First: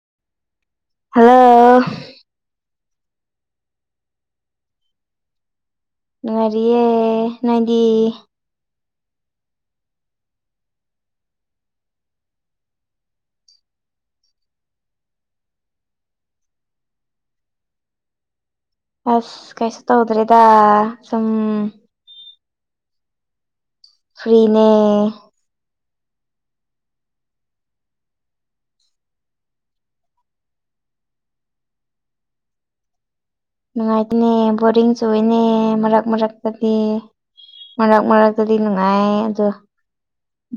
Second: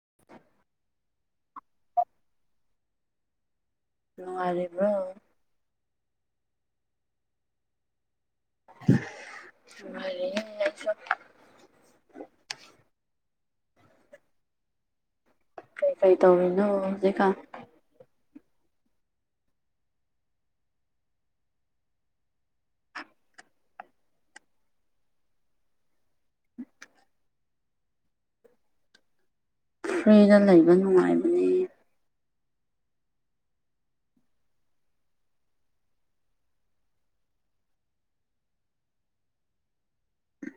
[inaudible] hello ꯅꯨꯡꯉꯥꯏꯔꯤꯕ꯭ꯔꯣ ꯅꯨꯉꯥꯏꯔꯤꯌꯦ ꯅꯪꯗꯤ ꯅꯨꯉꯥꯏꯔꯤꯌꯦ ꯑꯩꯁꯨ ꯀꯩꯀꯩ ꯇꯧꯔꯤꯅꯣ ꯍꯧꯖꯤꯛꯀꯥ ꯑꯁ ꯀꯩꯁꯨ ꯇꯧꯗ꯭ꯔꯦꯗ ꯁꯨꯝ ꯐ꯭ꯔꯤꯅꯦ ꯐ꯭ꯔꯤꯗ ꯂꯩꯕ ꯅꯨꯡꯉꯥꯏꯕꯅꯤ ꯅꯨꯡꯉꯥꯏꯇꯅꯦ ꯕꯣꯔꯤꯡ ꯆꯨꯏꯌꯦꯅꯦ ꯃꯔꯛ ꯃꯔꯛꯇꯗꯤ ꯃꯔꯛ ꯃꯔꯛꯇꯗꯤ ꯅꯨꯡꯉꯥꯏ ꯑꯗꯨ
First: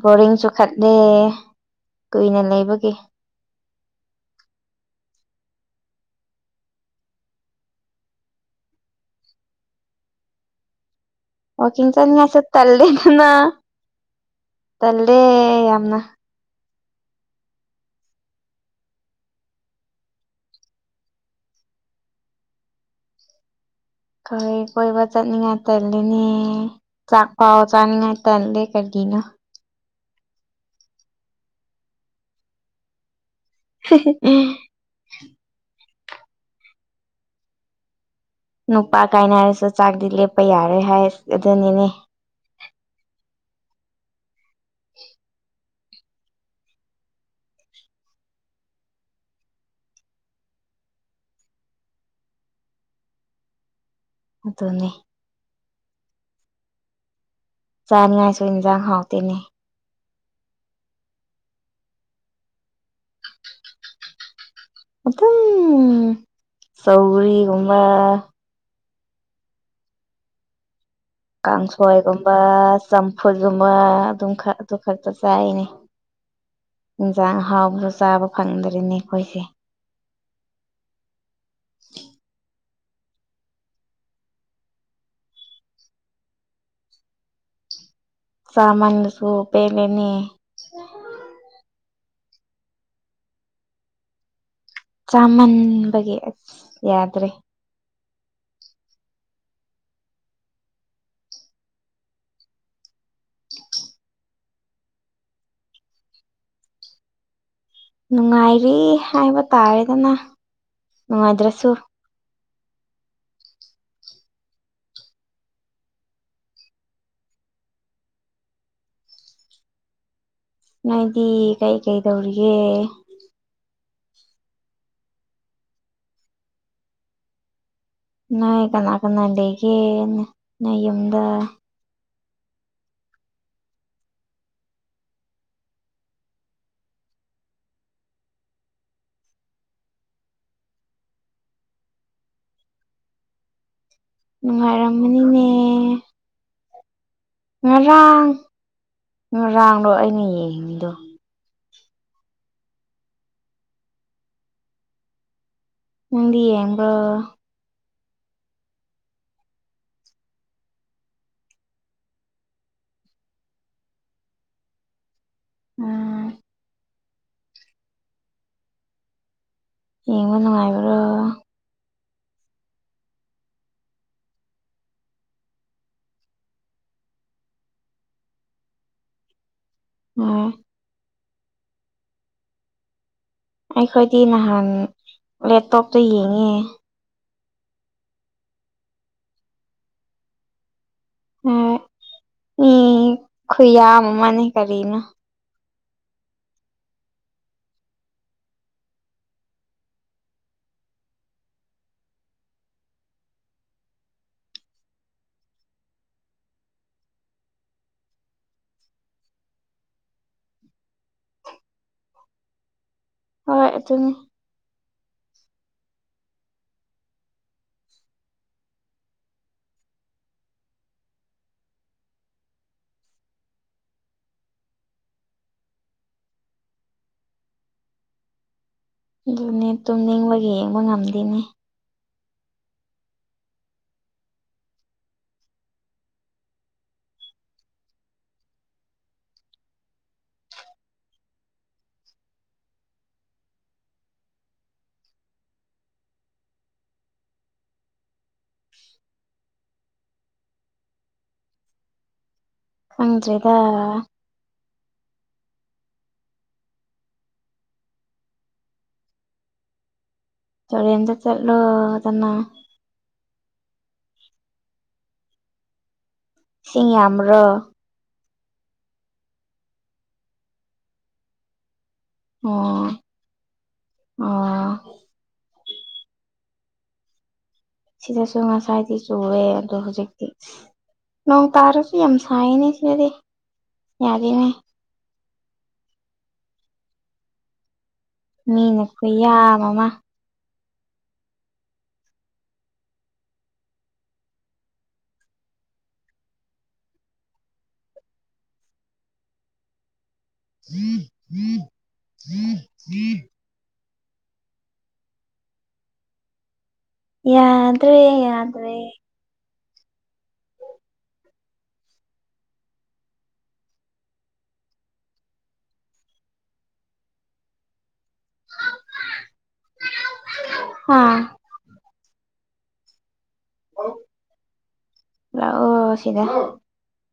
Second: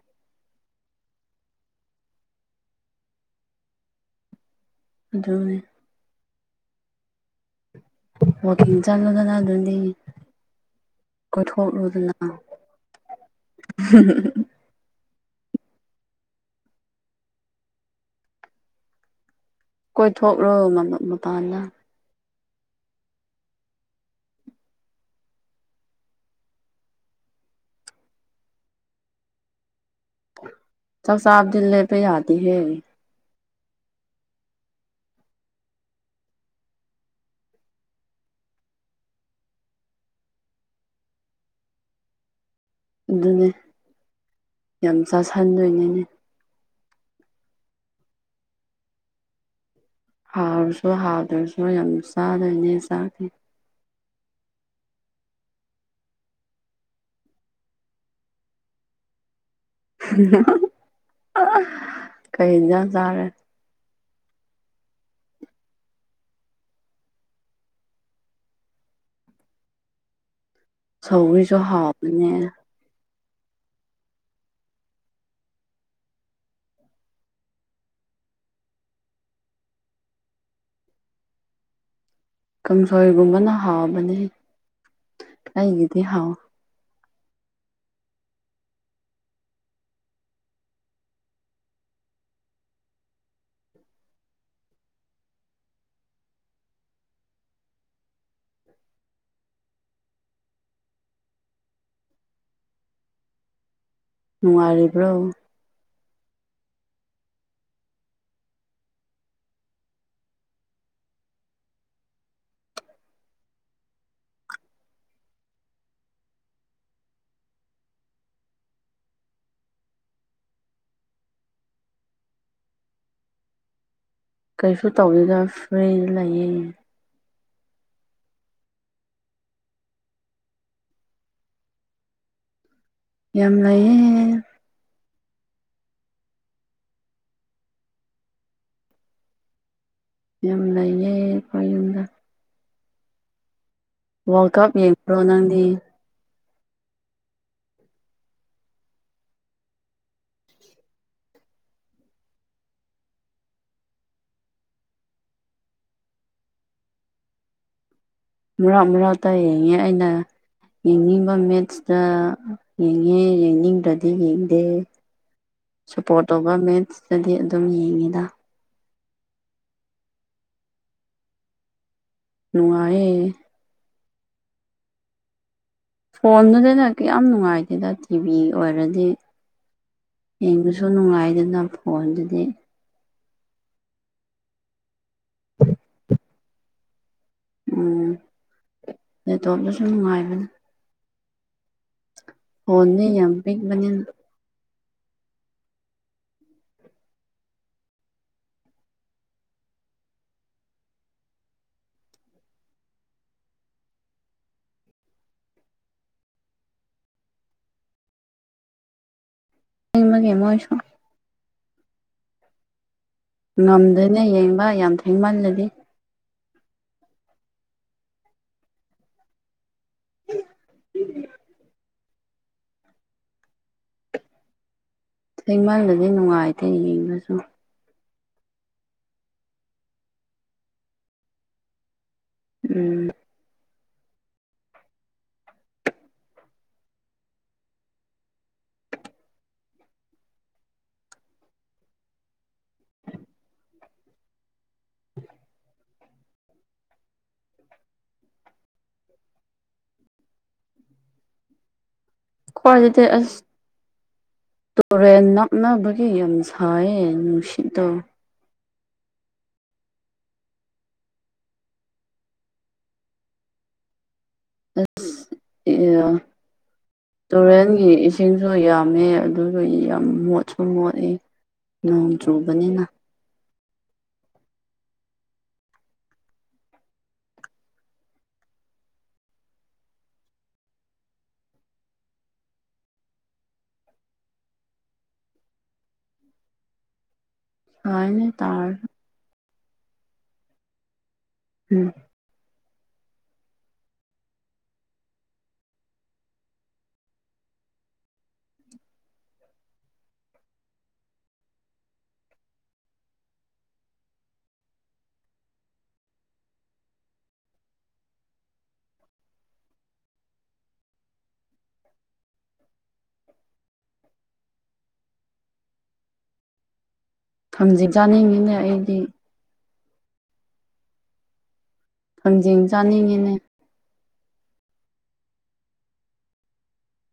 ꯕꯣꯔꯤꯡ ꯆꯨꯈꯠꯂꯦ ꯀꯨꯏꯅ ꯂꯩꯕꯒꯤ ꯑꯗꯨꯅꯤ ꯋꯥꯛꯀꯤꯡ ꯆꯠꯂꯒꯅ‌ ꯑꯗꯨꯗꯤ ꯋꯥꯀꯤꯡ ꯀꯣꯏꯊꯣꯛꯂꯨꯗꯅ ꯆꯅꯤꯉꯥꯏꯁꯨ ꯇꯜꯂꯦ ꯗꯅ ꯇꯜꯂꯦ ꯌꯥꯝꯅ ꯀꯣꯏꯊꯣꯛꯂꯣ ꯌꯥ ꯃꯥ ꯃꯥ ꯃꯄꯥꯗ ꯀꯣꯏ ꯀꯣꯏꯕ ꯆꯠꯅꯤꯡꯉꯥꯏ ꯇꯜꯂꯤꯅꯦ ꯆꯥꯛꯐꯥꯎ ꯆꯅꯤꯡꯉꯥꯏ ꯇꯜꯂꯦ ꯀꯔꯤꯅꯣ ꯆꯥꯛ ꯆꯥꯕꯗꯤ ꯂꯩꯞꯄ ꯌꯥꯗꯤ ꯍꯦ [unintelligible] ꯅꯨꯄꯥ ꯀꯥꯏꯔꯁꯨ ꯆꯥꯛꯗꯤ ꯂꯦꯞꯄ ꯌꯥꯔꯣꯏ ꯍꯥꯏ ꯑꯗꯨꯅꯤꯅꯦ ꯑꯗꯨꯅꯦ ꯌꯥꯝ ꯆꯥꯁꯟꯗꯣꯏꯅꯤꯅꯦ ꯍꯥꯎꯔꯁꯨ ꯍꯥꯗ꯭ꯔꯁꯨ ꯌꯥꯝꯅ ꯆꯥꯗꯣꯏꯅꯦ ꯆꯥꯛꯇꯤ ꯑꯗꯨꯅꯤ ꯆꯥꯅꯤꯉꯥꯏꯁꯨ ꯏꯟꯖꯥꯡ ꯍꯥꯎꯇꯦꯅꯦ ꯀꯩ ꯏꯟꯖꯥꯡ ꯆꯥꯔꯦ ꯑꯗꯨꯝ ꯁꯧꯒꯔꯤꯒꯨꯝꯕ ꯁꯧꯒ꯭ꯔꯤꯁꯨ ꯍꯥꯎꯕꯅꯦ ꯀꯥꯡꯁꯣꯏꯒꯨꯝꯕ ꯆꯝꯐꯨꯠꯒꯨꯝꯕ ꯑꯗꯨꯝ ꯈꯔ ꯑꯗꯨ ꯈꯛꯇ ꯆꯥꯏꯅꯦ ꯏꯟꯁꯥꯡ ꯍꯥꯎꯕꯗꯨ ꯆꯥꯕ ꯐꯪꯗꯔꯦꯅꯦ ꯑꯩꯈꯣꯏꯗꯤ ꯀꯥꯡꯁꯣꯏꯒꯨꯝꯕꯅ ꯍꯥꯎꯕꯅꯤ ꯑꯩꯒꯤꯗꯤ ꯍꯥꯎꯋꯤ ꯆꯥꯃꯜꯂꯁꯨ ꯄꯦꯜꯂꯦꯅꯦ [inaudible] ꯆꯥꯃꯟꯕꯒꯤ ꯑꯁ ꯌꯥꯗ꯭ꯔꯦ ꯅꯨꯡꯉꯥꯏꯔꯤꯕ꯭ꯔꯣ ꯅꯨꯡꯉꯥꯏꯔꯤ ꯍꯥꯏꯕ ꯇꯥꯔꯦꯗꯅ ꯅꯨꯡꯉꯥꯏꯗ꯭ꯔꯁꯨ ꯅꯣꯏꯗꯤ ꯀꯩ ꯀꯩ ꯇꯧꯔꯤꯒꯦ ꯀꯩꯁꯨ ꯇꯧꯗꯦꯗ ꯐ꯭ꯔꯤ ꯂꯩꯌꯦ ꯅꯣꯏ ꯀꯅꯥ ꯀꯅꯥ ꯂꯩꯒꯦ ꯅꯣꯏ ꯌꯨꯝꯗ ꯌꯥꯝ ꯂꯩꯌꯦ ꯌꯨꯝ ꯂꯩꯌꯦ ꯑꯩꯈꯣꯏ ꯌꯨꯝꯗ ꯋꯥꯔꯜ ꯀꯞ ꯌꯦꯡꯕ꯭ꯔꯣ ꯅꯨꯡꯉꯥꯏꯔꯝꯃꯅꯤꯅꯦ ꯅꯪꯗꯤ ꯉꯔꯥꯡ ꯉꯔꯥꯡꯔꫭ ꯑꯩꯅ ꯌꯦꯡꯉꯤꯗꯨ ꯅꯪꯗꯤ ꯌꯦꯡꯕꯔꫭ ꯃꯔꯛ ꯃꯔꯛꯇ ꯌꯦꯡꯉꯦ ꯑꯩꯅ ꯌꯦꯡꯅꯤꯡꯕ ꯃꯦꯠꯁꯇ ꯌꯦꯡꯉꯦ ꯌꯦꯡꯅꯤꯡꯗ꯭ꯔꯗꯤ ꯌꯦꯡꯗꯦ ꯎꯝ ꯁꯞꯄꯣꯔꯠ ꯇꯧꯕ ꯃꯦꯟꯁꯇꯗꯤ ꯑꯗꯨꯝ ꯌꯦꯡꯉꯤꯗ ꯌꯦꯡꯕ ꯅꯨꯡꯉꯥꯏꯕ꯭ꯔꯣ ꯅꯨꯡꯉꯥꯏꯌꯦ ꯐꯣꯟꯗꯅꯤꯅ ꯀꯌꯥꯝ ꯅꯨꯡꯉꯥꯏꯇꯦꯗ ꯇꯤꯚꯤ ꯑꯣꯏꯔꯗꯤ ꯎꯝ ꯌꯦꯡꯕ ꯁꯨ ꯅꯨꯡꯉꯥꯏꯗꯅ ꯐꯣꯟꯗꯨꯗꯤ ꯑꯩꯈꯣꯏꯗꯤ ꯅꯍꯥꯟ ꯂꯦꯞꯇꯣꯞꯇ ꯌꯦꯡꯉꯦ ꯎꯝ ꯂꯦꯞꯇꯣꯞꯇꯁꯨ ꯅꯨꯡꯉꯥꯏꯕꯅꯤ ꯍꫭꯏ ꯃꯤ ꯐꯣꯟꯗꯤ ꯌꯥꯝ ꯄꯤꯛꯄꯅꯤꯅ ꯈꯨꯨꯌꯥꯝ ꯑꯃꯅꯤ ꯀꯔꯤꯅꫭ ꯍꯤꯡꯕꯒꯤ ꯃꯣꯏꯁꯨ ꯍꯣꯏ ꯑꯗꯨꯅꯤ ꯉꯝꯗꯦꯅ ꯌꯦꯡꯕ ꯌꯥꯝ ꯊꯦꯡꯃꯜꯂꯗꯤ ꯎ [inaudible] ꯊꯦꯡꯃꯜꯂꯗꯤ ꯅꯨꯡꯉꯥꯏꯇꯦ ꯌꯦꯡꯕꯁꯨ ꯑꯗꯨꯅꯦ ꯇꯨꯝ ꯅꯤꯡꯕꯒꯤ ꯌꯦꯡꯕ ꯉꯝꯗꯦꯅꯦ ꯎꯝ [inaudible] ꯑꯩꯈꫭꯏꯗꯗꯤ ꯑꯁ ꯈꯪꯗ꯭ꯔꯦꯗ ꯇꯨꯔꯦꯟ ꯅꯛꯅꯕꯒꯤ ꯌꯥꯝ ꯁꯥꯏꯌꯦ ꯅꯨꯡꯁꯤꯠ ꯇꫭ ꯇꯨꯔꯦꯟꯗ ꯆꯠꯂꯣꯗꯅ ꯑꯁ ꯏꯁꯤꯡ ꯌꯥꯝꯕ꯭ꯔꯣ ꯇꯨꯔꯦꯟꯒꯤ ꯏꯁꯤꯡꯗꫭ ꯌꯥꯝꯃꯦ ꯑꯗꯨꯁꯨ ꯌꯥꯝ ꯃꯣꯠꯁꯨ ꯃꯣꯠꯂꯤ ꯅꫭꯡ ꯑꯣ ꯑꯣ ꯁꯤꯗꯁꯨ ꯉꯁꯥꯏꯗꯤ ꯆꯨꯔꯦ ꯑꯗꯣ ꯍꯧꯖꯤꯛꯇꯤ ꯅꯣꯡ ꯇꯥꯔꯁꯨ ꯌꯥꯝ ꯁꯥꯏꯅꯦ ꯁꯤꯗꯗꯤ ꯌꯥꯗꯦꯅꯦ ꯍꯥꯎꯅꯦ ꯃꯤꯅ ꯀꯨꯌꯥꯝ ꯑꯃ ꯎꯝ [inaudible] [inaudible] ꯎ [inaudible] ꯌꯥꯗ꯭ꯔꯦ ꯌꯥꯗ꯭ꯔꯦ ꯊꯥꯡꯖꯤꯡ ꯆꯥꯅꯤꯡꯉꯤꯅꯦ ꯑꯩꯗꯤ ꯍꯣ ꯊꯥꯡꯖꯤꯡ ꯆꯥꯅꯤꯡꯉꯤꯅꯦ ꯂꯥꯛꯑꯣ ꯁꯤꯗ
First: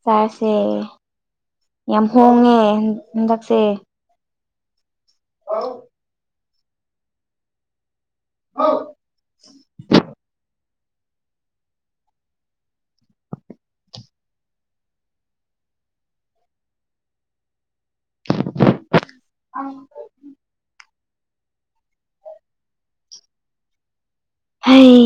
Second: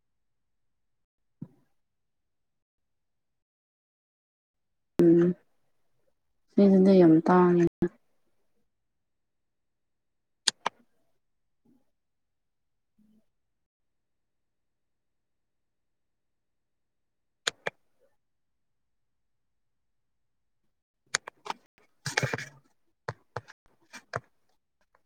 ꯆꯥꯔꯁꯦ ꯌꯥꯝ ꯍꯣꯡꯉꯦ ꯍꯟꯗꯛꯁꯦ ꯑꯥꯎ ꯅꯣꯏꯗꯨꯅ ꯌꯥꯝ ꯇꯥꯡꯉꯦꯅ ꯑꯧ ꯑꯪ [inaudible] ꯑꯩ